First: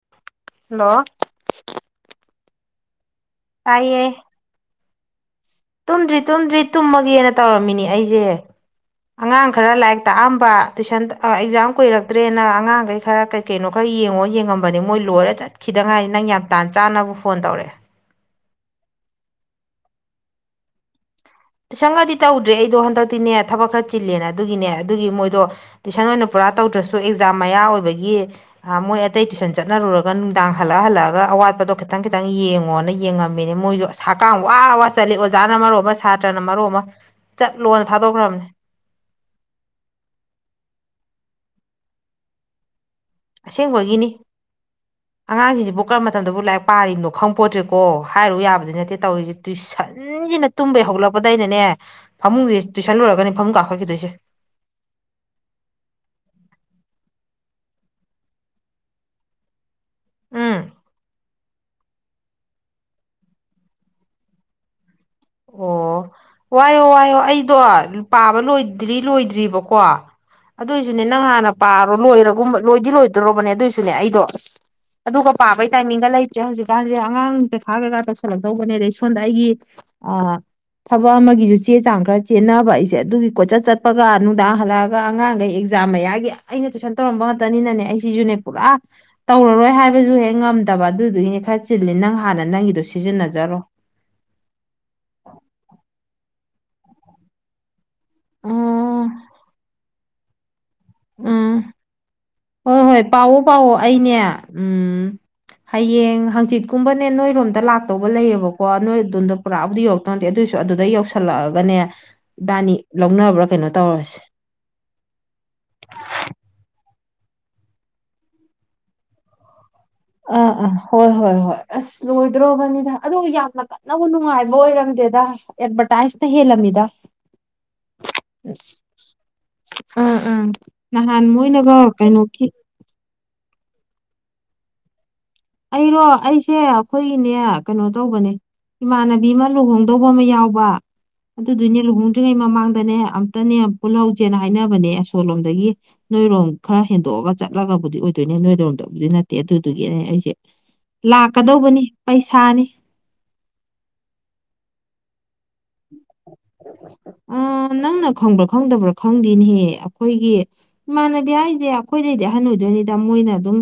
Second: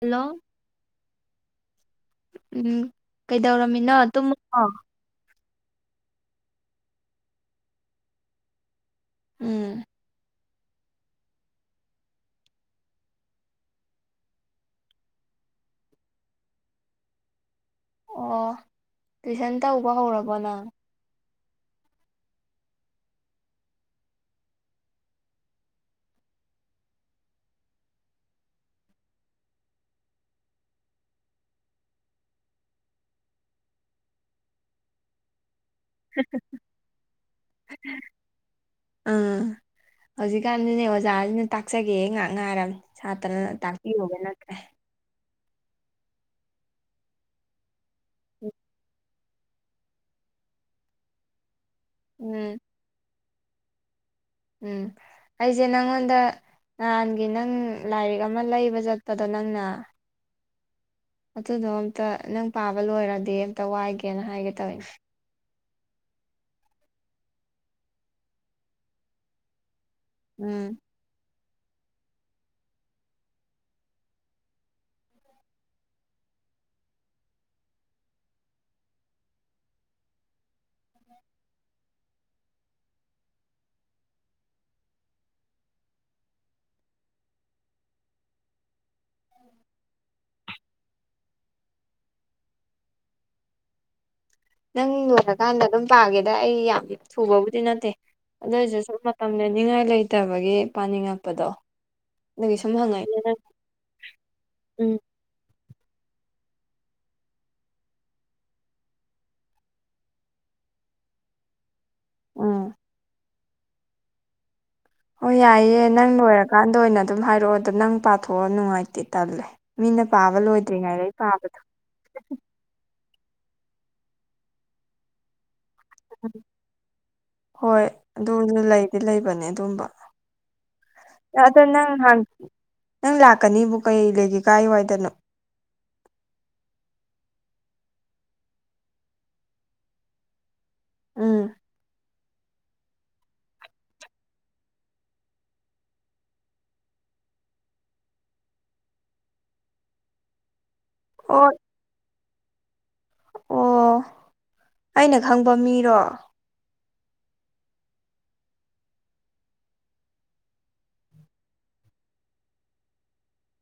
Hello hello ꯎꯝ ꯀꯩꯗꯧꯔꯝꯃꯤꯅꯣ ꯇꯥꯏꯌꯦ ꯇꯨꯝꯃꯕꯣ ꯇꯨꯝꯗ꯭ꯔꯤ ꯇꯨꯝꯗ꯭ꯔꯤ ꯇꯨꯝꯃꯒꯦꯅ ꯇꯧꯔꯝꯃꯤꯅꯦ ꯑꯩꯁꯦ ꯑꯉꯥꯡ ꯈꯔ ꯎꯝ ꯂꯥꯏꯔꯤꯛ ꯇꯥꯛꯑꯝꯕ ꯇꯨꯏꯁꯟ ꯑꯦꯛꯖꯥꯝ ꯀꯨꯏꯔꯛꯇ꯭ꯔꯦꯅ ꯑꯉꯥꯡꯈꯩ ꯈꯔ ꯀꯩ ꯀꯩꯅꯣ ꯈꯔ ꯌꯦꯡꯉꯣ ꯌꯦꯡꯉꯝꯕꯅꯤ ꯃꯣꯏ ꯂꯣꯏꯔ ꯆꯠ ꯈꯤꯗꯉꯥꯏꯔꯤ ꯅꯪ ꯌꯥꯝ ꯇꯥꯟ ꯆꯥꯅꯕ ꯐꯣꯟ ꯇꯧꯔꯛꯑꯦ ꯑꯣ ꯇꯨꯏꯁꯟ ꯇꯧꯕ ꯍꯧꯔꯕꯣ ꯅꯪ ꯇꯨꯏꯁꯟ ꯒꯗꯤ ꯇꯧꯗ꯭ꯔꯦ ꯑꯩꯗꯣ ꯍꯟꯗꯛꯇꯤꯅꯦ ꯊꯕꯛ ꯈꯔ ꯆꯤꯜꯂꯦꯅ ꯑꯗꯨꯒꯤꯅꯦ ꯑꯗꯨꯒꯤ ꯃꯣꯏꯗꯣ ꯇꯨꯏꯁꯟ ꯑꯣꯏꯅ ꯄꯨꯔꯥ ꯇꯧꯗ꯭ꯔꯁꯨ ꯑꯦꯛꯖꯥꯝ ꯃꯌꯥ ꯑꯣꯏꯕꯒꯤ ꯃꯣꯏ ꯑꯇꯩ ꯇꯨꯏꯁꯟ ꯆꯠꯅꯔꯨꯔꯒ ꯅꯨꯡꯗꯥꯡ ꯍꯜꯂꯛꯑ ꯍꯜꯂꯛꯑꯒ ꯑꯋꯥꯠꯄꯗꯣ ꯈꯤꯇꯪ ꯈꯤꯇꯪ ꯌꯦꯡꯉꯣꯅ ꯌꯦꯡꯉꯝꯃꯤꯅꯦ ꯃꯣꯏꯁꯨ ꯑꯁ ꯍꯥꯀꯥꯝ ꯋꯥ ꯋꯥ ꯆꯜꯂꯤ ꯑꯣꯖꯥꯅ ꯃꯔꯣꯝꯃ ꯁꯥꯇ꯭ꯔꯅ ꯃꯔꯣꯝ ꯑꯃ ꯆꯠꯂꯣꯅ ꯊꯥꯗꯣꯛꯈ꯭ꯔꯕꯅꯤ ꯑꯥ ꯍꯧꯖꯤꯛꯀꯥꯟꯗꯨꯅꯦ ꯑꯣꯖꯥꯁꯤꯅ ꯇꯥꯛꯆꯒꯦ ꯉꯥꯛ ꯉꯥꯏꯔꯝ ꯁꯥꯇ꯭ꯔ ꯑꯁꯦꯡꯕꯒꯤꯅꯤ ꯇꯥꯛꯄꯤꯌꯣꯕ ꯅꯠꯇ꯭ꯔꯦ ꯑꯉꯥꯡꯁꯤꯡꯁꯤꯕꯨ ꯀꯔꯝꯕ ꯃꯇꯝꯗꯕꯨ ꯂꯥꯏꯔꯤꯛ ꯄꯥꯔꯤꯅꯣ ꯈꯪꯄꯣꯠꯇ꯭ꯔꯦꯀꯣ ꯍꯥꯏꯔꯨ ꯌꯥꯕꯗꯤ ꯅꯠꯇꯦ ꯇꯧꯔꯤꯁꯤ ꯇꯨꯏꯁꯟꯁꯤꯅ ꯇꯨꯝꯕꯩ ꯍꯧꯒꯠꯂꯛꯄꯗꯩꯩꯅꯅꯦ ꯐꯃꯨꯡꯁꯦ ꯎꯝ ꯇꯨꯏꯁꯟ ꯂꯣꯏꯔꯒꯅꯦ ꯐꯃꯨꯡ ꯀꯥꯈꯠꯈꯤꯗꯣꯏꯁꯦ ꯎꯝ ꯑꯩꯁꯦ ꯅꯉꯣꯟꯗ ꯅꯍꯥꯟꯒꯤ ꯅꯪ ꯂꯥꯏꯔꯤꯛ ꯑꯃ ꯂꯩꯕ ꯆꯠꯄꯗꯣ ꯅꯪꯅ ꯎꯝ ꯑꯗꯨꯗꯣ ꯑꯝꯇ ꯅꯪ ꯄꯥꯕ ꯂꯣꯏꯔꯗꯤ ꯑꯝꯇ ꯋꯥꯏꯒꯦꯅ ꯍꯥꯏꯒꯦ ꯇꯧꯅꯦ ꯑꯣ ꯋꯥꯏꯌꯣ ꯋꯥꯏꯌꯣ ꯑꯩꯗꯣ ꯄꯥꯕ ꯂꯣꯏꯗ꯭ꯔꯤ ꯂꯣꯏꯗ꯭ꯔꯤꯕꯀꯣ ꯎꯝ ꯑꯗꯣꯏꯁꯨꯅꯦ ꯅꯪ ꯍꯥꯟꯅ ꯄꯥꯔꯣ ꯂꯣꯏꯔꯒꯨꯝꯕ ꯂꯣꯏꯗꯤ ꯂꯣꯏꯗꯣꯔꯕꯅꯦ ꯑꯗꯣꯏꯁꯨꯅꯦ ꯑꯩꯗꯣ ꯑꯗꯨꯒ ꯄꯥꯕꯩ ꯇꯥꯏꯃꯤꯡꯗ ꯂꯩꯇ꯭ꯔꯦ ꯍꯧꯖꯤꯛꯀꯥꯟꯁꯦ ꯑꯉꯥꯡꯒꯤ ꯄꯩꯈꯥ ꯀꯩꯀꯥ ꯇꯧꯁꯤꯜꯂꯛꯇꯧꯕꯅꯦ ꯑꯗꯩ ꯁꯣꯟꯗꯑꯩꯒꯤ ꯑ ꯊꯕꯛ ꯑꯃꯒꯤꯁꯨ ꯆꯦ ꯆꯥꯡ ꯈꯔ ꯆꯦꯟꯅꯕ ꯑꯩꯁꯦ ꯑꯗꯨꯒꯤ ꯀꯣꯆꯠ ꯆꯠꯄꯒ ꯅꯨꯡꯗꯥꯡ ꯍꯜꯂꯛꯑꯒ ꯑꯉꯥꯡꯈꯩ ꯑꯦꯛ ꯖꯥꯝ ꯃꯌꯥꯒꯤ ꯑꯩꯅ ꯇꯨꯏꯁꯟ ꯇꯧꯔꯝꯕ ꯉꯥꯛꯇꯅꯤꯅꯅꯦ ꯑꯩꯁꯤꯁꯨꯅꯦ ꯄꯨꯔꯥ ꯇꯧꯔꯔꯣꯏ ꯍꯥꯏꯕꯁꯨ ꯍꯦꯛ ꯉꯝꯗꯕ ꯑꯗꯨꯗꯨꯒꯤꯅꯦ ꯈꯔ ꯆꯤꯜꯂꯤ ꯅꯪ ꯍꯥꯟꯅ ꯅꯪꯒꯤꯗꯣ ꯁꯤꯖꯤꯟꯅꯖꯔꯣ ꯅꯪ ꯂꯣꯏꯔꯀꯥꯟꯗ ꯑꯗꯨꯝ ꯄꯥꯒꯦꯗ ꯑꯩ ꯌꯥꯝꯗꯤ ꯊꯨꯕꯕꯨꯗꯤ ꯅꯠꯇꯦ ꯑꯗꯨꯏꯁꯨ ꯁꯨꯝ ꯑꯣ ꯃꯇꯝ ꯂꯦꯟꯅꯤꯉꯥꯏ ꯂꯩꯇꯕꯒꯤ ꯄꯥꯅꯤꯡꯉꯛꯄꯗꯣ ꯎꯝ ꯑꯗꯨꯒꯤ ꯁꯨꯝ ꯍꯣꯏ ꯍꯣꯏ ꯍꯪꯉꯛꯏ ꯄꯥꯎꯑꯣ ꯄꯥꯎꯑꯣ ꯑꯩꯅꯦ ꯎꯝ ꯍꯌꯦꯡ ꯍꯥꯡꯆꯤꯠꯀꯨꯝꯕꯅꯦ ꯅꯣꯏꯔꯣꯝꯗ ꯂꯥꯛꯇꯧꯕ ꯂꯩꯌꯦꯕꯀꯣ ꯅꯣꯏ ꯑꯗꯣꯝꯗ ꯄꯨꯔꯥꯕꯨꯗꯤ ꯌꯧꯔꯛꯇꯧꯇꯦ ꯑꯗꯨꯑꯣꯏꯁꯨ ꯑꯗꯨꯗ ꯌꯧꯁꯤꯜꯂꯛꯑꯒꯅꯦ ꯎꯝ ꯏꯕꯥꯅꯤ ꯂꯧꯅꯕ꯭ꯔꯥ ꯀꯩꯅꯣ ꯇꯧꯔꯁꯦ ꯍꯣꯏ ꯌꯥꯏꯌꯦ ꯅꯪ ꯂꯣꯏꯔꯀꯥꯟꯗ ꯑꯣꯏꯅ ꯑꯗꯨꯝ ꯍꯥꯏꯔꯛꯑꯣ ꯑꯗꯣ ꯅꯪ ꯄꯥꯊꯣꯛꯑꯣ ꯅꯨꯡꯉꯥꯏꯇꯦ ꯇꯜꯂꯦ ꯃꯤꯅ ꯄꯥꯕ ꯑꯥ ꯑꯥ ꯍꯣꯏ ꯂꯣꯏꯗ꯭ꯔꯤꯉꯩꯗꯩ ꯍꯣꯏ ꯍꯣꯏ ꯄꯥꯕꯗꯣ ꯑꯁ ꯂꯣꯏꯗ꯭ꯔꯣꯕꯅꯤꯗ ꯑꯗꯨ ꯌꯥꯝꯅ ꯀꯟꯅꯕꯨ ꯅꯨꯡꯉꯥꯏꯕ ꯑꯣꯏꯔꯝꯗꯦꯗ ꯑꯦꯗꯚꯔꯇꯥꯏꯖꯅ ꯍꯦꯜꯂꯝꯃꯤꯗ ꯍꯣꯏ ꯑꯗꯨ ꯂꯩꯗꯤ ꯂꯩꯕꯅꯦ ꯑꯗꯨꯝꯕ ꯎꯝ ꯎꯝ ꯅꯍꯥꯟ ꯅꯡ ꯑꯗꯣ ꯃꯣꯏꯅꯒ ꯅꯪ ꯅꯍꯥꯟ ꯀꯩꯅꯣꯒꯤ ꯅꯪ ꯂꯥꯛꯀꯅꯤꯕꯨ ꯀꯩ ꯂꯩꯒꯦ ꯀꯥꯏ ꯋꯥꯏꯗꯅꯣ ꯑꯩꯔꯣ ꯑꯩꯁꯦ ꯑꯩꯈꯣꯏꯅꯦ ꯀꯩꯅꯣ ꯇꯧꯕꯅꯦ ꯏꯃꯥꯟꯅꯕꯤ ꯑꯃ ꯂꯨꯍꯣꯡꯗꯧꯕ ꯑꯃ ꯌꯥꯎꯕ ꯎꯝ ꯑꯗꯨꯗꯨꯅꯦ ꯂꯨꯍꯣꯡ ꯇ꯭ꯔꯤꯉꯩ ꯃꯃꯥꯡꯗꯅꯦ ꯑꯝꯇꯅꯦ ꯄꯨꯜꯍꯧꯁꯦꯅ ꯍꯥꯏꯅꯕꯅꯦ ꯑꯁꯣꯂꯣꯝꯗꯒꯤ ꯅꯣꯏꯔꯣꯝ ꯈꯔ ꯍꯦꯟꯗꯣꯛꯑꯒ ꯆꯠꯂꯒꯕꯨꯗꯤ ꯑꯣꯏꯗꯣꯏꯅꯦ ꯅꯣꯏꯔꯣꯝꯗꯕꯨꯗꯤ ꯅꯠꯇꯦ ꯑꯗꯨꯗꯨꯒꯤꯅꯦ ꯑꯩꯁꯦ ꯑꯣ ꯂꯥꯛꯀꯗꯧꯕꯅꯤ ꯄꯩꯁꯥꯅꯤ ꯑꯣ ꯍꯣ ꯑꯩꯅ ꯈꯪꯕ ꯃꯤꯔꯣ ꯑ ꯅꯪꯅ ꯈꯪꯕ꯭ꯔꯥ ꯈꯪꯗꯕ꯭ꯔꯥ ꯈꯪꯗꯦꯅꯦꯍꯦ ꯑꯩꯈꯣꯏꯒꯤ ꯏꯃꯥꯟꯅꯕꯤ ꯍꯥꯏꯁꯦ ꯑꯩꯈꯣꯏꯗꯩꯗꯤ ꯑꯍꯟ ꯑꯣꯏꯗꯣꯏꯅꯤꯗ ꯃꯣꯏꯅ ꯑꯗꯨꯝ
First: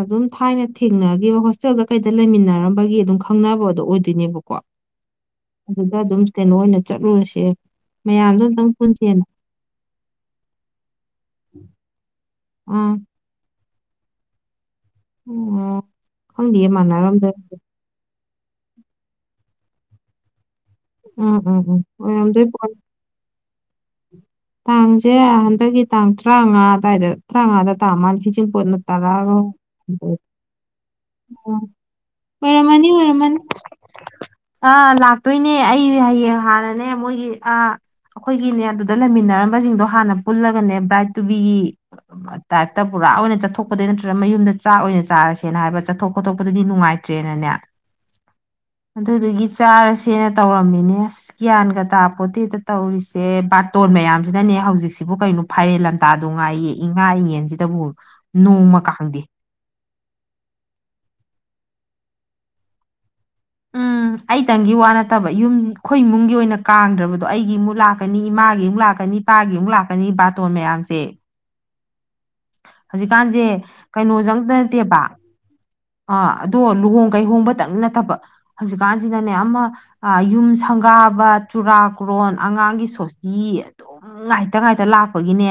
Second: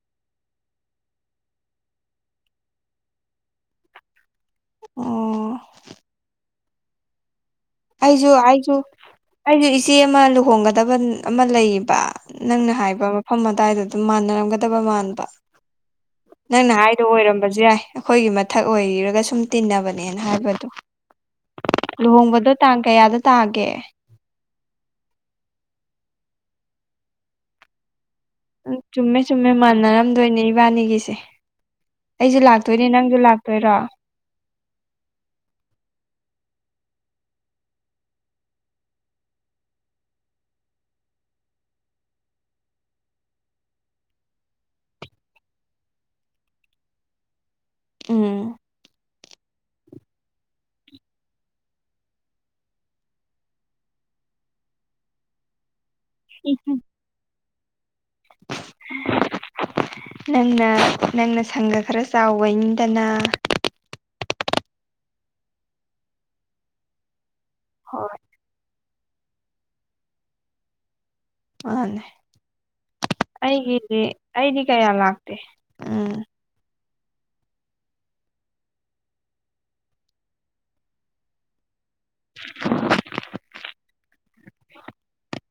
ꯑꯗꯨꯝ ꯊꯥꯏꯅ ꯊꯦꯡꯅꯈꯤꯕ ꯍꯣꯁꯇꯦꯜꯗ ꯀꯩꯗ ꯂꯩꯃꯤꯟꯅꯔꯝꯕꯒꯤ ꯑꯗꯨꯝ ꯈꯪꯅꯕꯗꯣ ꯑꯣꯏꯗꯣꯏꯅꯦꯕꯀꯣ ꯑꯣ ꯑꯗꯨꯗ ꯑꯗꯨꯝ ꯀꯩꯅꯣ ꯑꯣꯏꯅ ꯆꯠꯂꯨꯔꯁꯦ ꯑꯩꯁꯨ ꯃꯌꯥꯝꯗꯣ ꯑꯝꯇꯪ ꯑꯩꯁꯨ ꯄꯨꯟꯁꯦꯅ ꯑꯩꯁꯨ ꯏꯆꯦ ꯑꯃ ꯂꯨꯍꯣꯡꯒꯗꯕ ꯑꯃ ꯂꯩꯌꯦꯕ ꯅꯪꯅ ꯑꯥ ꯍꯥꯏꯕ ꯃꯐꯝ ꯑꯗꯨꯋꯥꯏꯗ ꯑꯗꯨꯝ ꯃꯥꯟꯅꯔꯝꯒꯗꯕ ꯕ ꯑꯣ ꯈꯪꯗꯦꯌꯦ ꯅꯪꯅ ꯍꯥꯏꯗꯣ ꯃꯥꯟꯅꯔꯝꯗꯣꯏ ꯑꯣꯏꯔꯝꯕꯁꯨ ꯌꯥꯏ ꯑꯩꯈꯣꯏꯒꯤ ꯃꯊꯛ ꯑꯣꯏꯔꯒ ꯁꯨꯝ ꯇꯤꯟꯅꯕꯅꯦꯅ ꯍꯥꯏꯕꯗꯣ ꯎꯝ ꯎꯝ ꯎꯝ ꯑꯣꯏꯔꯝꯗꯣꯏ ꯂꯨꯍꯣꯡꯕꯗꯣ ꯇꯥꯡ ꯄꯣꯠꯅꯤ ꯀꯌꯥꯗ ꯇꯥꯒꯦ ꯇꯥꯡꯁꯦ ꯍꯟꯗꯛꯀꯤ ꯇꯥꯡ ꯇꯔꯥꯉꯥ ꯑꯗꯨꯋꯥꯏꯗ ꯇꯔꯥꯉꯥꯗ ꯇꯃꯥꯂꯦ ꯆꯤꯡꯄꯣꯠꯅ [unintelligible] ꯏꯕꯅꯤꯒꯤꯁꯤ ꯎꯝ ꯑꯣꯏꯔꯝꯃꯅꯤ ꯑꯣꯏꯔꯝꯃꯅꯤ ꯂꯥꯛꯇꯣꯏꯔꯣ ꯑꯥ ꯂꯥꯛꯇꯣꯏꯅꯦ ꯑꯩ ꯍꯌꯦꯡ ꯍꯥꯟꯅꯅꯦ ꯃꯣꯏꯒꯤ ꯑ ꯑꯩꯈꯣꯏꯒꯤꯅꯦ ꯑꯗꯨꯗ ꯂꯩꯃꯤꯟꯅꯔꯝꯕꯁꯤꯡꯗꯣ ꯍꯥꯟꯅ ꯄꯨꯜꯂꯒꯅꯦ ꯕ꯭ꯔꯥꯏꯠ ꯇꯨꯕꯤꯒꯤ ꯇꯥꯏꯞꯇ ꯄꯨꯔꯥ ꯑꯣꯏꯅ ꯆꯠꯊꯣꯛꯄꯗꯤ ꯅꯠꯇ꯭ꯔꯒ ꯃꯌꯨꯝꯗ ꯆꯥꯛ ꯑꯣꯏꯅ ꯆꯥꯔꯁꯦꯅ ꯍꯥꯏꯕ ꯆꯠꯊꯣꯛ ꯈꯣꯠꯇꯣꯛꯄꯗꯗꯤ ꯅꯨꯡꯉꯥꯏꯇ꯭ꯔꯦꯅꯅꯦ ꯎꯝ ꯑꯗꯨꯗꯨꯒꯤ ꯆꯥꯔꯁꯦꯅ ꯇꯧꯔꯝꯃꯤꯅꯦ ꯑꯁ ꯒꯌꯥꯟꯒ ꯇꯥꯄꯣꯠꯇꯦꯗ ꯇꯧꯔꯤꯁꯦ ꯕꯥꯇꯣꯟ ꯃꯌꯥꯝꯁꯤꯅꯅꯦ ꯍꯧꯖꯤꯛꯁꯤꯕꯨ ꯀꯩꯅꯣ ꯐꯥꯏꯔꯦꯟ ꯂꯝꯇꯥꯗꯣ ꯉꯥꯏꯌꯦ ꯏꯉꯥ ꯏꯉꯦꯟꯁꯤꯗꯕꯨ ꯅꯣꯡꯃꯀꯥꯡꯗꯦ ꯅꯪꯅ ꯅꯪꯅ ꯁꯪꯒ ꯈꯔ ꯆꯥꯎꯕꯩꯅꯤꯗꯅ ꯎꯝ ꯑꯩꯇꯪꯒꯤ ꯋꯥ ꯅꯠꯇꯕ ꯌꯨꯝ ꯑꯩꯈꯣꯏ ꯏꯃꯨꯡꯒꯤ ꯑꯣꯏꯅ ꯀꯥꯡꯗ꯭ꯔꯕꯗꯣ ꯑꯩꯒꯤ ꯏꯃꯨꯛ ꯍꯣꯏ ꯂꯥꯛꯀꯅꯤ ꯏꯃꯥꯒꯤ ꯑꯃꯨꯛ ꯂꯥꯛꯀꯅꯤ ꯏꯄꯥꯒꯤ ꯑꯃꯨꯛ ꯂꯥꯛꯀꯅꯤ ꯕꯥꯇꯣꯟ ꯃꯌꯥꯝꯁꯦ ꯃꯥꯅꯦ ꯍꯧꯖꯤꯛꯀꯥꯟꯁꯦ ꯑꯩꯒꯤꯗꯤ ꯀꯩꯅꯣꯖꯪꯇ ꯑꯩꯗꯤ ꯀꯌꯥ ꯅꯠꯇꯦꯕ ꯂꯥꯛ ꯑꯥ ꯑꯗꯣ ꯂꯨꯍꯣꯡ ꯀꯩꯍꯣꯡꯕꯇꯪ ꯅꯠꯇꯕ ꯍꯧꯖꯤꯛꯀꯥꯟꯁꯤꯅꯅꯦ ꯑꯃ ꯌꯨꯝ ꯁꯪꯒꯥꯕ ꯆꯨꯔꯥꯛ ꯀ꯭ꯔꯣꯟ ꯑꯉꯥꯡꯒꯤ ꯁꯣꯁꯇꯤ ꯑꯗꯨꯝ ꯉꯥꯏ ꯇꯥ ꯉꯥꯏꯇ ꯂꯥꯛꯄꯒꯤꯅꯦ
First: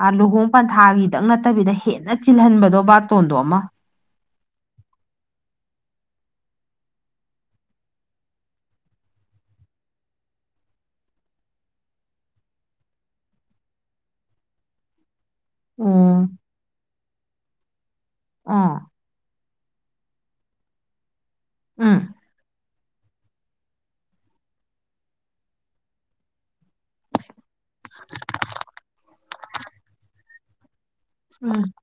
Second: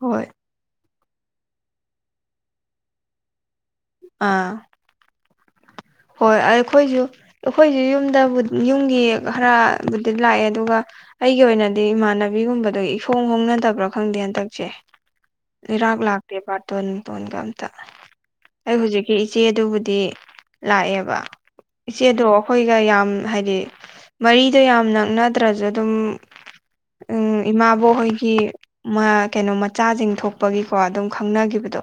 ꯍꯣꯏ ꯂꯨꯍꯣꯡ ꯄꯟꯊꯥꯒꯤ ꯈꯤꯇꯪ ꯅꯠꯇꯕꯤꯗ ꯍꯦꯟꯅ ꯆꯤꯜꯍꯟꯕꯗꯣ ꯕꯥꯔꯇꯣꯟꯗꯣ ꯑꯃ ꯑꯥ ꯍꯣꯏ ꯑꯩꯈꯣꯏꯁꯨ ꯑꯩꯈꯣꯏꯁꯨ ꯌꯨꯝꯗ ꯌꯨꯝꯒꯤ ꯈꯔꯕꯨꯗꯤ ꯂꯥꯛꯑꯦ ꯑꯗꯨꯒ ꯑꯩꯒꯤ ꯑꯣꯏꯅꯗꯤ ꯏꯃꯥꯟꯅꯕꯤꯒꯨꯝꯕꯗꯣ ꯏꯍꯣꯡ ꯍꯣꯡꯅꯗꯕ꯭ꯔꯥ ꯈꯪꯗꯦ ꯍꯟꯗꯛꯁꯦ ꯏꯔꯥꯛ ꯎꯝ ꯂꯥꯛꯇꯦ ꯕꯥꯔꯇꯣꯟ ꯅꯨꯡꯇꯣꯟꯒ ꯑꯝꯇ ꯑꯩ ꯑꯥ ꯍꯧꯖꯤꯛ ꯏꯆꯦꯗꯨꯕꯨꯗꯤ ꯂꯥꯛꯑꯦꯕ ꯎꯝ ꯏꯆꯦꯗꯣ ꯑꯩꯈꯣꯏꯒ ꯌꯥꯝ ꯍꯥꯏꯗꯤ ꯃꯔꯤꯗꯣ ꯌꯥꯝ ꯅꯛꯅꯗ꯭ꯔꯁꯨ ꯑꯗꯨꯝ ꯎꯝ ꯏꯃꯥꯕꯣꯛ ꯍꯣꯏꯒꯤ ꯀꯩꯅꯣ ꯃꯆꯥꯁꯤꯡ ꯊꯣꯛꯄꯒꯤꯀꯣ ꯑꯗꯨꯝ ꯎꯝ ꯈꯪꯅꯒꯤꯕꯗꯣ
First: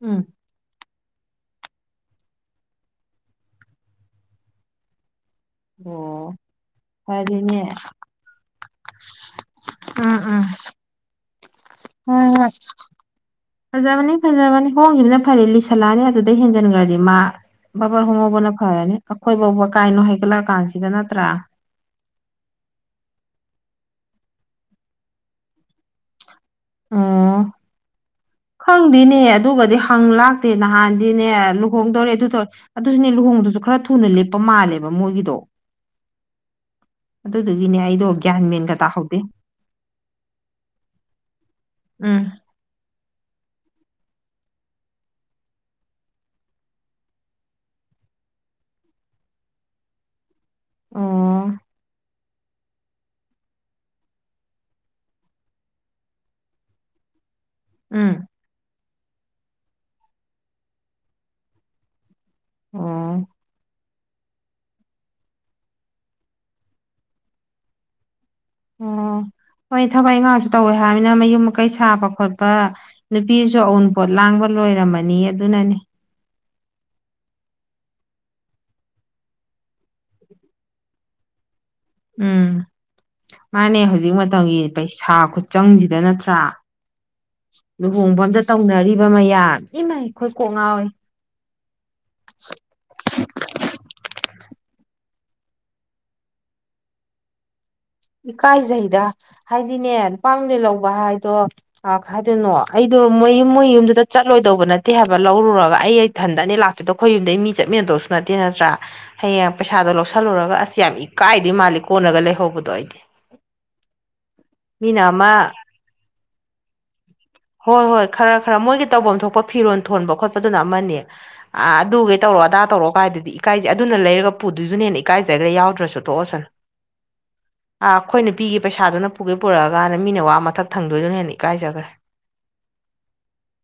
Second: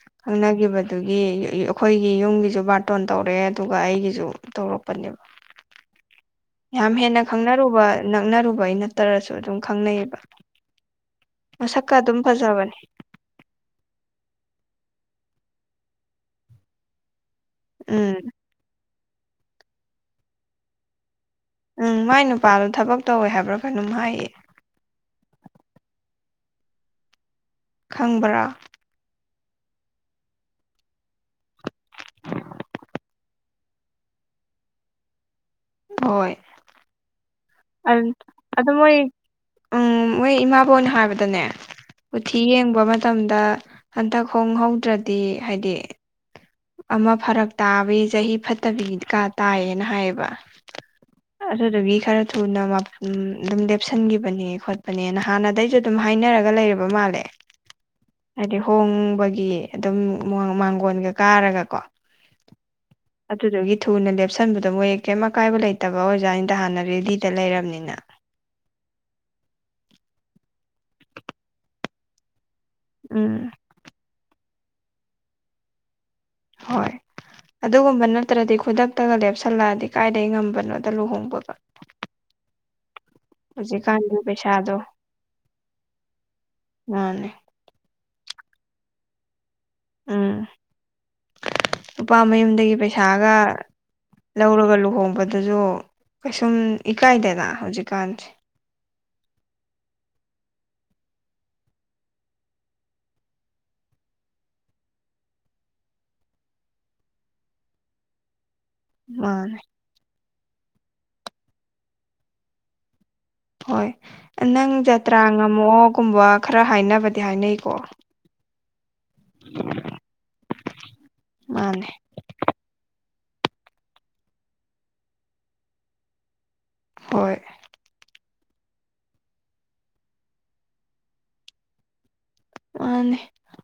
ꯎꯝ ꯈꯪꯅꯒꯤꯕꯗꯨꯒꯤ ꯑꯩꯈꯣꯏꯒꯤ ꯌꯨꯝꯒꯤꯁꯨ ꯕꯥ ꯇꯣꯟ ꯇꯧꯔꯛꯑꯦ ꯑꯗꯨꯒ ꯑꯩꯒꯤꯁꯨ ꯇꯧꯔꯛꯄꯅꯦꯕ ꯑꯣ ꯌꯥꯝ ꯍꯦꯟꯅ ꯐꯔꯦꯅꯦ ꯈꯪꯅꯔꯨꯕ ꯅꯛꯅꯔꯨꯕꯩ ꯅꯠꯇ꯭ꯔꯁꯨ ꯑꯗꯨꯝ ꯈꯪꯅꯩꯌꯦꯕ ꯎꯝ ꯎꯝ ꯃꯁꯛꯀ ꯑꯗꯨꯝ ꯍꯣꯏ ꯍꯣꯏ ꯐꯖꯕꯅꯦ ꯐꯖꯕꯅꯤ ꯐꯖꯕꯅꯤ ꯍꯣꯡꯈꯤꯕꯗꯨꯅ ꯐꯔꯦ ꯂꯤꯁꯜꯂꯛꯑꯅꯤ ꯑꯗꯨꯗꯩ ꯍꯦꯟꯖꯤꯟꯈ꯭ꯔꯗꯤ ꯃꯥ ꯕꯥꯕꯔ ꯎꯝ ꯍꯣꯡꯉꯧꯕꯅ ꯐꯔꯅꯤ ꯑꯩꯈꯣꯏ ꯐꯥꯎꯕ ꯀꯥꯏꯅꯣ ꯍꯥꯏꯒꯠꯂꯛꯑ ꯀꯥꯟꯁꯤꯗ ꯅꯠꯇ꯭ꯔꯥ ꯎꯝ ꯃꯥꯏ ꯅꯨꯄꯥꯗꯣ ꯊꯕꯛ ꯇꯧꯋꯦ ꯍꯥꯏꯕ꯭ꯔꯥ ꯀꯩꯅꯣꯝ ꯍꯥꯏꯌꯦ ꯑꯣ ꯈꯪꯕꯔꯥ꯫ ꯍꯪꯗꯦꯅꯦꯍꯦ ꯑꯗꯨꯒꯗꯤ ꯍꯪ ꯂꯥꯛꯇꯦ ꯅꯍꯥꯟꯗꯤꯅꯦ ꯂꯨꯍꯣꯡꯗꯧꯔꯦ ꯑꯗꯨ ꯇꯧꯔꯦ ꯑꯗꯨꯁꯨꯅꯦ ꯂꯨꯍꯣꯡꯕꯗꯨꯁꯨ ꯈꯔ ꯊꯨꯅ ꯂꯦꯞꯄ ꯃꯥꯜꯂꯦꯕ ꯃꯣꯏꯒꯤꯗꯣ꯫ ꯍꯣꯏ꯫ ꯑꯗꯨ ꯗꯨꯒꯤꯅꯦ ꯑꯪ ꯑꯗꯨ ꯃꯣꯏ꯫ ꯎꯝ ꯃꯣꯏ ꯏꯃꯥꯕꯣꯛꯅ ꯍꯥꯏꯕꯗꯅꯦ ꯎꯝ ꯀꯨꯊꯤ ꯌꯦꯡꯕ ꯃ ꯃꯇꯝꯗ ꯍꯟꯇꯛ ꯍꯣꯡꯍꯧꯗ꯭ꯔꯗꯤ ꯍꯥꯏꯗꯤ꯫ ꯑꯃ ꯐꯔꯛ ꯇꯥꯕꯩ ꯆꯍꯤ ꯐꯠꯇꯕꯤ ꯀꯥ ꯇꯥꯏꯌꯦꯅ ꯍꯥꯏꯌꯦꯕ꯫ ꯑꯣ ꯑꯗꯨ ꯗꯨꯒꯤ ꯈꯔ ꯊꯨꯅ ꯃꯞ ꯎꯝ ꯑꯗꯨꯝ ꯂꯦꯞꯁꯟꯈꯤꯕꯅꯦ ꯈꯣꯠꯄꯅꯦꯅ ꯍꯥꯟꯅꯗꯩꯁꯨ ꯑꯗꯨꯝ ꯍꯥꯏꯅꯔꯒ ꯂꯩꯔꯕ ꯃꯥꯜꯂꯦ꯫ ꯎꯝ꫰꫰ ꯍꯥꯏꯗꯤ ꯍꯣꯡꯕꯒꯤ ꯑꯗꯨꯝ ꯃꯥꯡꯒꯣꯟꯒ ꯀꯥꯔꯒꯀꯣ꯫ ꯑꯣ ꯑꯗꯨꯗꯨꯒꯤ꯫ ꯊꯨꯅ ꯂꯦꯞꯁꯟꯕꯗꯣ ꯃꯣꯏ ꯀꯩꯝ ꯑꯀꯥꯏꯕ ꯂꯩꯇꯕ ꯑꯣꯖꯥꯅꯤꯗ ꯍꯥꯟꯅ ꯔꯦꯗꯤꯗ ꯂꯩꯔꯝꯅꯤꯅ꯫ ꯑꯣ ꯍꯣꯏ ꯊꯕꯛ ꯏꯪꯈꯥꯡꯁꯨ ꯇꯧꯋꯦ ꯍꯥꯏꯕꯅꯤꯅ ꯃꯌꯨꯝ ꯃꯀꯩ ꯁꯥꯕ ꯈꯣꯠꯄ꯫ ꯎꯝ ꯅꯨꯄꯤꯁꯨ ꯑꯎꯟꯄꯣꯠ ꯂꯥꯡꯕ ꯂꯣꯏꯔꯝꯃꯅꯤ ꯑꯗꯨꯅꯅꯦ꯫ ꯍꯣꯏ꯫ ꯑꯗꯨꯒꯨꯝꯕ ꯅꯠꯇ꯭ꯔꯗꯤ ꯈꯨꯗꯛꯇꯒ ꯂꯦꯞꯁꯜꯂꯛꯑꯗꯤ ꯀꯥꯏꯗꯩ ꯉꯝꯕꯅꯣꯗ ꯂꯨꯍꯣꯡꯕꯒ꯫ ꯎꯝ꯫ ꯃꯥꯅꯦ ꯍꯧꯖꯤꯛ ꯍꯧꯖꯤꯛꯀꯥꯟꯗꯤ ꯃꯇꯝꯒꯤ ꯄꯩꯁꯥꯗꯣ ꯄꯩꯁꯥ ꯈꯨꯠ ꯆꯪꯁꯤꯗ ꯅꯠꯇ꯭ꯔꯥ꯫ ꯃꯥꯅꯦ ꯂꯨꯍꯣꯡꯕꯝꯗ ꯇꯧꯅꯔꯤꯕ ꯃꯌꯥꯝ ꯏꯃꯥꯏ ꯑꯩꯈꯣꯏ ꯎꯝ ꯀꯣꯛ ꯉꯥꯎꯋꯤ꯫ ꯅꯨꯄꯥ ꯃꯌꯨꯝꯗꯒꯤ ꯄꯩꯁꯥꯒ꯫ ꯂꯧꯔꯒ ꯂꯨꯍꯣꯡꯕꯗꯨꯖꯨ ꯀꯩꯁꯨꯝ ꯏꯀꯥꯏꯗꯅ ꯍꯧꯖꯤꯛꯀꯥꯟ꫰꫰ ꯏꯀꯥꯏꯖꯩꯗ ꯍꯥꯏꯗꯤꯅꯦ ꯅꯨꯄꯥꯥ ꯃꯌꯨꯝꯗꯩꯩ ꯂꯧꯕ ꯍꯥꯏꯗꯣ ꯑ ꯈꯥꯏꯗꯣꯏꯅꯣ ꯑꯩꯗꯣ ꯃꯣꯏ ꯃꯣꯏ ꯌꯨꯝꯗꯨꯗ ꯆꯠꯂꯣꯏꯗꯧꯕ ꯅꯠꯇꯦ ꯍꯥꯏꯕ ꯂꯧꯔꯨꯔꯒ ꯑꯩ ꯑ ꯏꯊꯟꯗꯅꯦ ꯂꯥꯛꯇꯣꯏꯗꯣ ꯑꯩꯈꯣꯏ ꯌꯨꯝꯗꯩ ꯃꯤ ꯆꯠꯃꯤꯟꯅꯗꯧꯁꯨ ꯅꯠꯇꯦ ꯅꯠꯇ꯭ꯔꯥ꯫ ꯍꯌꯦꯡ ꯃꯥꯅꯦ ꯄꯩꯁꯥꯗꯣ ꯂꯧꯁꯜꯂꯨꯔꯒ ꯑꯁ ꯌꯥꯝ ꯏꯀꯥꯏꯗꯣꯏ ꯃꯥꯜꯂꯤ ꯀꯣꯟꯅꯒ ꯂꯩꯍꯧꯕꯗꯣ ꯑꯩꯗꯤ ꯍꯣꯏ ꯅꯪ ꯃꯤꯅ ꯖꯇ꯭ꯔꯥ ꯑꯃ ꯉꯝꯃꯛꯑꯣ ꯒꯨꯝꯕ ꯈꯔ ꯍꯥꯏꯅꯕꯗꯤ ꯍꯥꯏꯅꯩꯀꯣ꯫ ꯍꯣꯏ ꯍꯣꯏ ꯈꯔ ꯈꯔ ꯃꯣꯏꯒꯤ ꯇꯧꯐꯝ ꯊꯣꯛꯄ ꯐꯤꯔꯣꯟ ꯊꯣꯟꯕ ꯈꯣꯠꯄꯗꯨꯅ ꯑꯃꯅꯤ ꯑꯥ ꯃꯥꯅꯦ ꯑꯗꯨꯒꯩ ꯇꯧꯔꯣ ꯑꯗꯥ ꯇꯧꯔꯣ ꯀꯥꯏꯗꯨꯗꯤ ꯏꯀꯥꯏꯖꯩ ꯑꯗꯨꯅ ꯂꯩꯔꯒ ꯄꯨꯗꯣꯏꯗꯨꯅ ꯍ‌ꯦꯟꯅ ꯏꯀꯥꯏꯖꯒꯔꯦ ꯌꯥꯎꯗ꯭ꯔꯁꯨ ꯇꯣꯛꯑꯁꯟ ꯍꯣꯏ꯫ ꯑꯩꯈꯣꯏꯅ ꯄꯤꯈꯤꯕ ꯄꯩꯁꯥꯗꯨꯅ ꯄꯨꯒꯩ ꯄꯨꯔꯛꯑꯒ ꯃꯤꯅ ꯋꯥ ꯃꯊꯛ ꯊꯪꯗꯣꯏꯗꯨꯅ ꯍꯦꯟꯅ ꯏꯀꯥꯏꯖꯈ꯭ꯔꯦ꯫ ꯃꯥꯅꯦ꯫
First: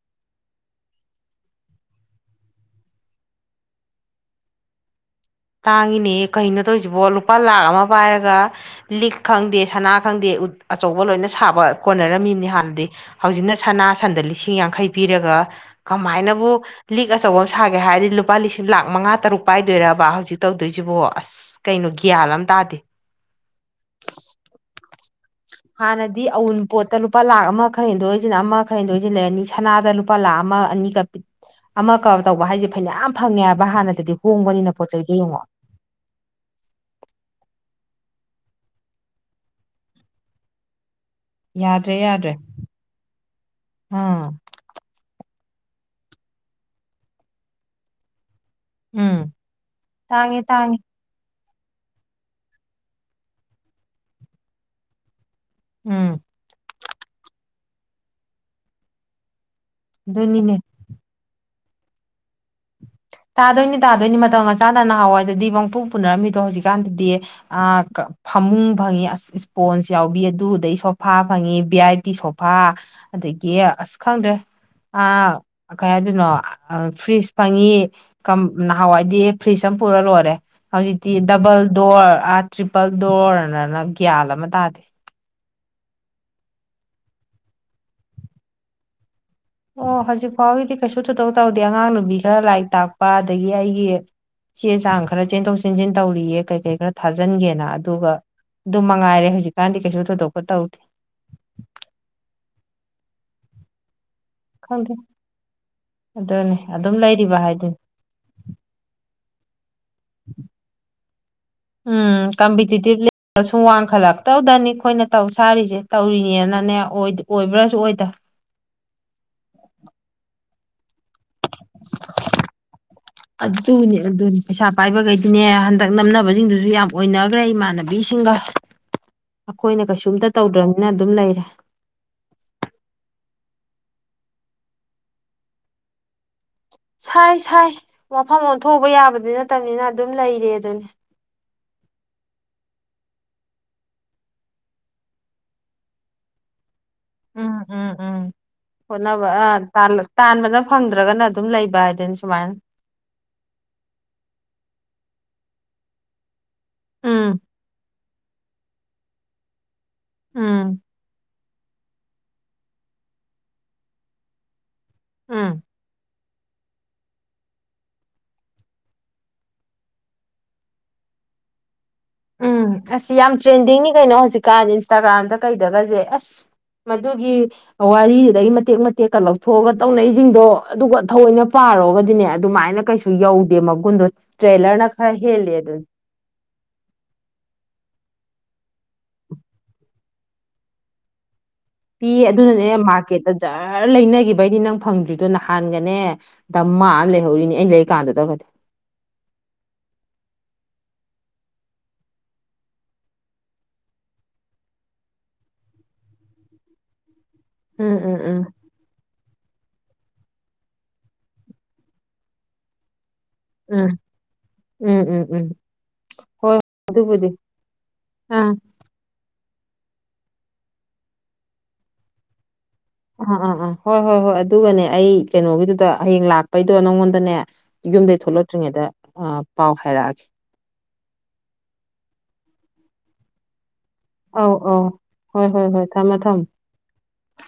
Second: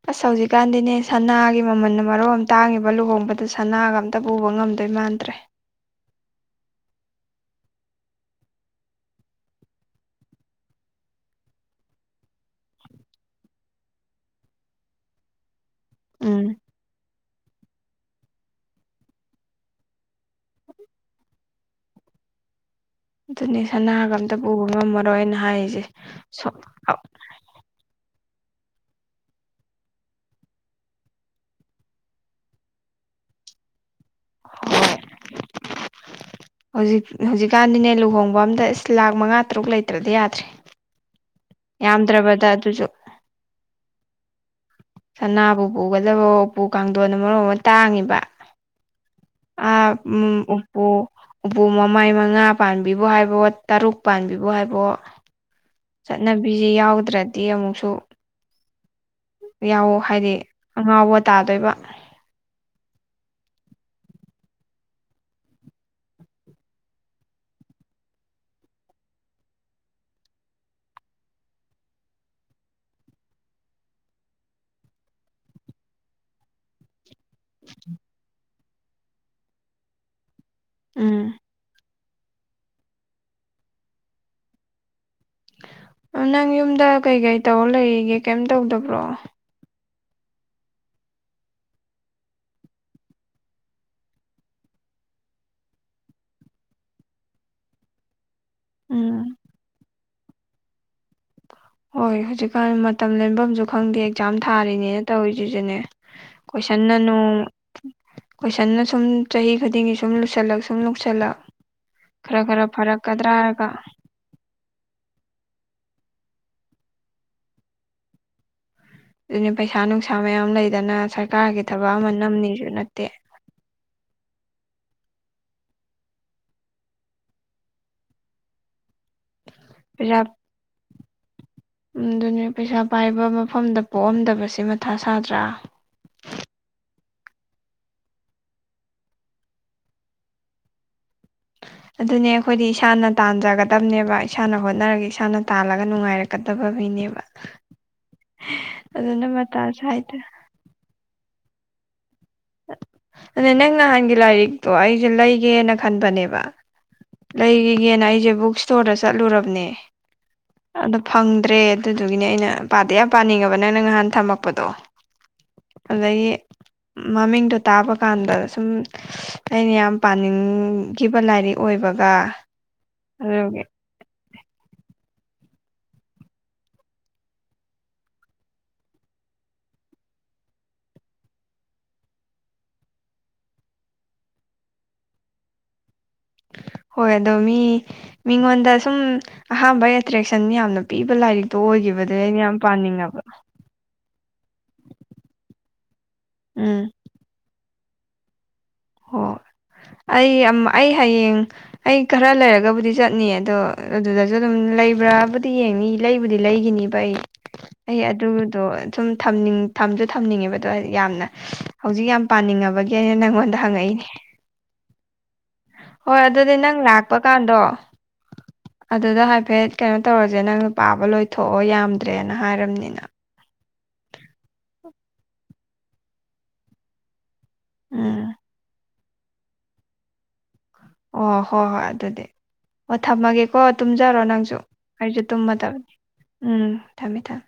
ꯑꯁ ꯍꯧꯖꯤꯛꯀꯥꯟꯗꯤꯅꯦ ꯁꯅꯥꯒꯤ ꯃꯃꯜꯅ ꯃꯔꯣꯟ ꯑꯃ ꯇꯥꯡꯉꯤꯕ ꯂꯨꯍꯣꯡꯕꯗ ꯁꯅꯥꯒ ꯑꯝ ꯇ ꯄꯨꯕ ꯉꯝꯗꯣꯏ ꯃꯥꯟꯗ꯭ꯔꯦ꯫ ꯇꯥꯡꯉꯤꯅꯦ ꯀꯩꯅꯣ ꯇꯧꯔꯤꯁꯤꯕꯣ ꯂꯨꯄꯥ ꯂꯥꯛ ꯑꯃ ꯄꯥꯏꯔꯒ꯫ ꯂꯤꯛ ꯈꯪꯗꯦ ꯁꯅꯥ ꯈꯪꯗꯦ ꯑꯆꯧꯕ ꯂꯣꯏꯅ ꯁꯥꯕ ꯀꯣꯟꯅꯔꯝꯃꯤꯝꯅꯤ ꯍꯥꯟꯅꯗꯤ꯫ ꯍꯧꯖꯤꯛꯅ ꯁꯅꯥ ꯁꯟꯗ ꯂꯤꯁꯤꯡ ꯌꯥꯡꯈꯩ ꯄꯤꯔꯒ꯫ ꯎꯝ ꯀꯃꯥꯏꯅꯕꯨ ꯂꯤꯛ ꯑꯆꯧꯕ ꯑꯃ ꯁꯥꯒꯦ ꯍꯥꯏꯔꯗꯤ ꯂꯨꯄꯥ ꯂꯤꯁꯤꯡ ꯂꯥꯛ ꯃꯉꯥ ꯇꯔꯨꯛ ꯄꯥꯏꯗꯣꯏꯔꯕ꯫ ꯍꯧꯖꯤꯛ ꯇꯧꯗꯣꯏꯁꯤꯕꯣ ꯑꯁ ꯀꯩꯅꯣ ꯒ꯭ꯌꯥꯟ ꯑꯝ ꯇꯥꯗꯦ꯫ ꯑꯗꯨꯅꯦ ꯁꯅꯥꯒ ꯑꯝꯇ ꯄꯨꯕ ꯉꯝꯃꯔꯣꯏꯅ꯫ ꯍꯥꯏꯔꯤꯁꯦ ꯍꯥꯟꯅꯗꯤ ꯑꯋꯨꯟꯄꯣꯠꯇ ꯂꯨꯄꯥ ꯂꯥꯛ ꯑꯃ꯫ ꯈꯔ ꯍꯦꯟꯗꯣꯛ ꯍꯦꯟꯖꯤꯟ ꯑꯃ ꯈꯔ ꯍꯦꯟꯗ‌ꯣꯛ ꯍ‌ꯦꯟꯖꯤꯟ ꯂꯩꯔꯅꯤ ꯁꯅꯥꯗ ꯂꯨꯄꯥ ꯂꯥꯛ ꯑꯃ ꯑꯅꯤꯒ ꯑꯃ ꯀꯝ ꯇꯧꯕ ꯍꯥꯏꯁꯦ ꯐꯅꯌꯥꯝ ꯐꯪꯉꯦ ꯍꯥꯏꯕ ꯍꯥꯟꯅꯗꯗꯤ ꯍꯣꯡꯕꯅꯤꯅ ꯄꯣꯠ ꯍꯣꯏ ꯆꯩꯁ‌ꯦ ꯌꯦꯡꯉꯣ꯫ ꯍꯧꯖꯤꯛ ꯍꯧꯖꯤꯛꯀꯥꯟꯗꯤꯅꯦ ꯂꯨꯍꯣꯡꯕ ꯑꯝꯗ ꯏꯁ ꯂꯥꯛ ꯃꯉꯥ ꯇꯔꯨꯛ ꯂꯩꯇ꯭ꯔꯗꯤ ꯌꯥꯗ꯭ꯔꯦ꯫ [inaudible] ꯌꯥꯗ꯭ꯔꯦ ꯌꯥꯗ꯭ꯔꯦ ꯌꯥꯝꯗ꯭ꯔꯕꯗ ꯑꯗꯨꯁꯨ ꯑꯥ꯫ ꯁꯅꯥꯕꯨ ꯄꯨꯒꯗꯕꯑꯣ ꯎꯄꯨ ꯀꯥꯡꯊꯣꯟ ꯃꯔꯣꯟ ꯑꯃ ꯇꯥꯡꯉꯤꯕ꯫ ꯎꯝ ꯑ ꯇꯥꯡꯉꯦ ꯎꯝ ꯇꯥꯡꯉꯦ ꯎꯄꯨ꯫ ꯎꯄꯨ ꯃꯃꯥꯏ ꯃꯉꯥ ꯄꯥꯟꯕꯤꯕꯨ ꯍꯥꯏꯕꯣ ꯇꯔꯨꯛ ꯄꯥꯟꯕꯤꯕꯖ ꯍꯥꯏꯕ‌ꯑꯣ ꯎꯝ ꯆꯠꯅꯕꯤꯁꯦ ꯌꯥꯎꯗ꯭ꯔꯗꯤ ꯑꯃꯨꯛꯁꯨ ꯌꯥꯎ ꯍꯥꯏꯗꯤ ꯑꯗꯨꯅꯤꯅꯦ ꯑꯉꯥꯎꯕ ꯇꯥꯗꯣꯏꯕ ꯇꯥꯗꯣꯏꯅꯤ ꯇꯥꯗꯣꯏꯅꯤ ꯃꯇꯝꯒ ꯆꯥꯅꯥꯅ ꯅꯍꯥꯟꯋꯥꯏ ꯗꯗꯤ ꯄꯪꯄꯨ ꯄꯨꯅꯔꯝꯃꯤꯗꯣ ꯍꯧꯖꯤꯛꯀꯥꯟꯗꯗꯤ ꯑꯥ ꯐꯃꯨꯡ ꯐꯪꯉꯤ ꯑꯁ ꯏꯁꯄꯣꯟꯁ ꯌꯥꯎꯕꯤ ꯑꯗꯨꯗꯩ ꯁꯣꯐꯥ ꯐꯪꯉꯤ ꯚꯤ ꯑꯥꯏ ꯄꯤ ꯁꯣꯐꯥ ꯑꯗꯒꯤ ꯑꯁ ꯈꯪꯗ꯭ꯔꯦ ꯑ ꯀꯩ ꯍꯥꯏꯗꯣꯏꯅꯣ ꯐ꯭ꯔꯤꯖ ꯐꯪꯏ ꯅꯍꯥꯟꯋꯥꯏꯗꯤ ꯐ꯭ꯔꯤꯖ ꯑꯃ ꯄꯨꯔ ꯂꯣꯏꯔꯦ ꯍꯧꯖꯤꯛꯇꯤ ꯎꯝ ꯗꯕꯜ ꯗꯣꯔ ꯑꯥ ꯇ꯭ꯔꯤꯄꯜ ꯗꯣꯔ ꯍꯥꯏꯗꯅ ꯒ꯭ꯌꯥꯟ ꯑꯃ ꯇꯥꯗꯦ ꯅꯪ ꯌꯨꯝꯗ ꯀꯩ ꯀꯩ ꯇꯧꯔ ꯂꯩꯔꯤꯒꯦ ꯀꯩꯝ ꯇꯧꯗꯕ꯭ꯔꯣ ꯑꯣ ꯍꯧꯖꯤꯛ ꯐꯥꯎꯒꯤꯗꯤ ꯀꯩꯁꯨ ꯊ‌ꯣꯏꯗ‌ꯣꯛ ꯇꯧꯗꯦ ꯑꯉꯥꯡ ꯅꯨꯕꯤ ꯈꯔ ꯂꯥꯏꯔꯤꯛ ꯇꯥꯛꯄ ꯑꯗꯒꯤ ꯑꯩꯒꯤ ꯆꯦ ꯆꯥꯡ ꯈꯔ ꯆꯦꯟꯊꯣꯛ ꯆꯦꯟꯁꯤꯟ ꯇꯧꯔꯤꯌꯦ ꯀꯩ ꯀꯩ ꯈꯔ ꯊꯥꯖꯤꯟꯒꯦꯅ ꯑꯗꯨꯒ ꯑꯗꯨ ꯎꯝ ꯃꯉꯥꯏꯔꯦ ꯍꯧꯖꯤꯛꯀꯥꯟꯗꯤ ꯀꯩꯁꯨ ꯊꯣꯏꯗꯣꯛꯄ ꯇꯧ ꯍꯣꯏ ꯍꯧꯖꯤꯛꯀꯥꯟ ꯃꯇꯝ ꯂꯦꯟꯐꯝꯁꯨ ꯈꯪꯗꯦ ꯑꯦꯛꯖꯥꯝ ꯈꯪꯗꯦ ꯊꯥꯔꯤꯅꯦꯅ ꯇꯧꯔꯤꯁꯤꯁꯨꯅꯦ ꯑꯗꯨꯅꯤ ꯑꯗꯨꯝ ꯀꯣꯏꯁꯟꯅ ꯅꯨꯡ ꯂꯩꯔꯤꯕ ꯍꯥꯏꯗꯨꯅꯤ ꯀꯣꯏꯁꯟꯅ ꯁꯨꯝ ꯆꯍꯤ ꯈꯨꯗꯤꯡꯒꯤ ꯁꯨꯝ ꯁꯨꯝ ꯂꯨꯁꯜꯂꯛ ꯁꯨꯝ ꯂꯨꯁꯜꯂꯛ ꯎꯝ ꯈꯔ ꯈꯔ ꯐꯔꯛꯀꯗ꯭ꯔꯥ ꯍꯥꯏꯔꯒ ꯇꯧꯗꯅꯤ ꯑꯩꯈꯣꯏꯅ ꯇꯧ ꯁꯥꯔꯤꯁꯦ ꯇꯧꯔꯤꯅꯦꯅꯅꯦ ꯑꯣꯏꯕ꯭ꯔꯥꯁꯨ ꯑꯣꯏꯗ ꯑꯗꯨꯅꯤ ꯄꯩꯁꯥ ꯅꯨꯡꯁꯥ ꯃꯌꯥꯝ ꯂꯩꯗꯅ ꯁꯔꯀꯥꯔꯒꯤ ꯊꯕꯛ ꯑꯃ ꯅꯝꯅꯤꯁꯨ ꯅꯠꯇꯦ ꯑꯗꯨꯅꯤ ꯑꯗꯨꯅꯤ ꯄꯩꯁꯥ ꯄꯥꯏꯕꯈꯩꯗꯤꯅꯦ ꯍꯟꯗꯛ ꯅꯝꯅꯕꯁꯤꯡꯗꯨꯁꯨ ꯌꯥꯝ ꯑꯣꯏꯅꯈ꯭ꯔꯦ ꯏꯃꯥꯟꯅꯕꯤꯁꯤꯡꯒ [inaudible] ꯑꯩꯈꯣꯏꯅ ꯀꯩꯁꯨꯝꯇ ꯇꯧꯗ꯭ꯔꯕꯅꯤꯅ ꯑꯗꯨꯝ ꯂꯩꯔꯦ ꯎꯝ ꯑꯗꯨꯅꯦ ꯄꯩꯁꯥ ꯄꯥꯏꯕ ꯃꯐꯝꯗ ꯄꯣꯛꯑꯝꯗꯕꯁꯦ ꯃꯊꯥ ꯁꯥꯗ꯭ꯔꯥ ꯁꯥꯏ ꯁꯥꯏ ꯃꯐꯝ ꯑꯣꯟꯊꯣꯛꯎꯕ ꯌꯥꯕꯗꯤ ꯅꯠꯇꯕꯅꯤꯅ ꯑꯗꯨꯝ ꯂꯩꯔꯦ ꯑꯗꯨꯅꯤ ꯑꯗꯨꯅꯦ ꯑꯩꯈꯣꯏꯗꯤ ꯏꯁꯥꯅ ꯇꯥꯟꯖꯒꯗꯕꯅꯦꯕ ꯏꯁꯥꯅ ꯍꯣꯠꯅꯔꯒ ꯏꯁꯥꯅ ꯇꯥꯜꯂꯒ ꯅꯨꯡꯉꯥꯏꯔꯛ ꯀꯗꯕ ꯃꯤꯅꯦꯕ ꯎꯝ ꯎꯝ ꯎꯝ ꯑꯗꯨꯅ ꯍꯣꯠꯅꯕ ꯑ ꯃꯇꯥ ꯁꯥꯏꯗ ꯇꯥꯟꯕꯗ ꯐꯪꯗ꯭ꯔꯒꯅ ꯑꯗꯨꯝ ꯂꯩꯕ ꯍꯥꯏꯗꯨꯅꯤ ꯁꯨꯃꯥꯏꯅ ꯑꯗꯨ ꯅꯪ ꯅꯍꯥꯟꯒꯤ ꯂꯥꯏꯔꯤꯛꯇꯣ ꯑꯩꯁꯨ ꯂꯩꯒꯦꯅ ꯈꯟꯕꯅꯦꯕ ꯎꯝ ꯂꯩꯔꯒꯦꯅ ꯑꯩꯁꯦ ꯕꯨꯛ ꯏꯁꯇꯣꯔꯗ ꯆꯠꯂꯨꯔꯕꯅꯦ ꯎꯝ ꯑꯗ‌ꯣ ꯐꯪ ꯗ꯭ꯔꯦ ꯑꯗꯨꯗꯨꯒꯤꯅꯦ ꯑꯩꯅ ꯄꯥꯗꯤ ꯌꯥꯝ ꯄꯥꯅꯤꯡꯉ‌ꯦꯕ ꯅꯪꯅ ꯅꯍꯥꯟ ꯊꯝꯃꯛꯄꯗꯣ ꯎꯝ ꯑꯗꯒꯤ ꯃꯃꯤꯡꯗꯣ ꯇꯥꯕ ꯀꯥꯟꯗ ꯁꯨꯝ ꯑꯩꯅ ꯌꯥꯝ ꯄꯥꯅꯤꯡꯈꯤꯕ ꯂꯥꯏꯔꯤꯛ ꯑꯣꯏꯕꯒ ꯎꯝ ꯑꯁ ꯌꯥꯝ ꯑꯗꯨꯒꯤ ꯇ꯭ꯔꯦꯟꯗꯤꯡꯅꯤ ꯀꯩꯅꯣ ꯍꯧꯖꯤꯛꯀꯥꯟꯗꯤ ꯏꯟꯁꯇꯥꯒ꯭ꯔꯥꯝꯗ ꯀꯩꯗꯒꯁꯦ ꯑꯁ ꯃꯗꯨꯒꯤ ꯋꯥꯔꯤꯁꯤꯗꯒꯤ ꯃꯇꯦꯛ ꯃꯇꯦꯛꯀ ꯂꯧꯊꯣꯛꯑꯒ ꯇꯧꯅꯩꯁꯤꯡꯗꯣ ꯑꯗꯨꯒ ꯊꯑꯣꯏꯅ ꯄꯥꯔꯨꯔꯒꯗꯤꯅꯦ ꯑꯗꯨꯃꯥꯏꯅ ꯀꯩꯁꯨ ꯨ ꯌꯧꯗꯦ ꯃꯒꯨꯟꯗꯣ ꯇ꯭ꯔꯦꯂꯔꯅ ꯈꯔ ꯍꯦꯜꯂꯦ ꯗꯨꯅꯤ ꯍꯣꯏꯗꯣ ꯃꯤ ꯃꯤꯉꯣꯟꯗ ꯁꯨꯝ ꯑꯍꯥꯥꯟꯕ ꯑꯦꯇ꯭ꯔꯦꯛꯁꯟ ꯌꯥꯝꯅ ꯄꯤꯕ ꯂꯥꯏꯔꯤꯛ ꯇꯣ ꯑꯣꯏꯈꯤꯕꯗꯩ ꯑꯩꯗ‌ꯣ ꯌꯥꯝ ꯄꯥꯅꯤꯡꯉꯕ [unintelligible] ꯂꯩꯅꯈꯤꯕꯩꯅꯤ ꯅꯪ ꯐꯪꯗ꯭ꯔꯤꯗꯣ ꯅꯍꯥꯟꯒꯅꯦ ꯎꯝ ꯗꯃꯥ ꯑꯃ ꯂꯩꯍꯧꯔꯤꯅꯤ ꯑꯩꯅ ꯀꯥꯟꯗ ꯗꯨꯕꯨꯗꯤ ꯍ‌ꯣꯏ ꯑꯩ ꯑꯃ ꯑꯩ ꯍꯥꯌꯦꯡ ꯑꯩ ꯈꯔ ꯂꯩꯔꯒꯕꯨꯗꯤ ꯆꯠꯅꯤ ꯑꯗꯣ ꯑꯗꯨꯗꯁꯨ ꯑꯗꯨꯝ ꯂꯩꯕ꯭ꯔꯥꯕꯨꯗꯤ ꯌꯦꯡꯅꯤ ꯂꯩꯕꯨꯗꯤ ꯂꯩꯒꯤꯅꯤꯕ ꯑꯩ ꯎꯝ ꯑꯩ ꯎꯝ ꯎꯝ ꯑꯗꯨꯗꯣ ꯁꯨꯝ ꯊꯝꯅꯤꯡ ꯊꯝꯁꯨ ꯊꯝꯅꯤꯡꯉꯦꯕꯗꯣ ꯌꯥꯝꯅ ꯍꯧꯖꯤꯛ ꯌꯥꯝ ꯄꯥꯅꯤꯡꯉꯕꯒꯤ ꯑꯩꯅ ꯅꯪꯉꯣꯟꯗ ꯎꯝ ꯍꯪꯉꯛꯏꯅꯤ ꯎꯝ ꯎꯝ ꯎꯝ ꯍꯣꯏ ꯑꯗꯨꯗꯤ ꯅꯪ ꯂꯥꯛꯄ ꯀꯥꯟꯗꯣ ꯑꯥ ꯑꯗꯨꯗ ꯍꯥꯏꯐꯦꯠ ꯀꯩꯅꯣ ꯇꯧꯔꯁꯦ ꯅꯪꯅ ꯄꯥꯕ ꯂꯣꯏꯊꯣꯛꯑꯣ ꯌꯥꯝꯗ꯭ꯔꯦꯅ ꯍꯥꯏꯔꯝꯅꯤꯅ ꯑꯥ ꯑꯥ ꯑꯥ ꯍꯣꯏ ꯍꯣꯏ ꯍꯣꯏ ꯑꯗꯨꯒꯅꯦ ꯑꯩ ꯀꯩꯅꯣꯒꯤꯗꯨꯗ ꯍꯌꯦꯡ ꯂꯥꯛꯄꯩꯗꯣ ꯅꯪꯉꯣꯟꯗꯅꯦ ꯌꯨꯝꯗꯩ ꯎꯝ ꯊꯣꯛꯂꯛꯇ꯭ꯔꯤꯉꯩꯗ ꯑ ꯄꯥꯎ ꯍꯥꯏꯔꯛꯑꯒꯦ ꯑꯣ ꯍꯣꯏ ꯍꯣꯏ ꯑꯗꯨꯗꯤ ꯍꯣꯏ ꯊꯝꯃꯒꯦ ꯀꯣ ꯇꯨꯝꯖꯔꯣ ꯑꯧ ꯅꯪꯁꯨ ꯑꯧ ꯑꯩꯁꯨ ꯍꯣꯏ ꯍꯣꯏ ꯍꯣꯏ ꯇꯨꯝꯃꯗꯕꯅꯤ ꯊꯝꯃꯣ ꯊꯝꯃꯣ ꯎꯝ ꯊꯝꯃꯦ ꯊꯝꯃꯦ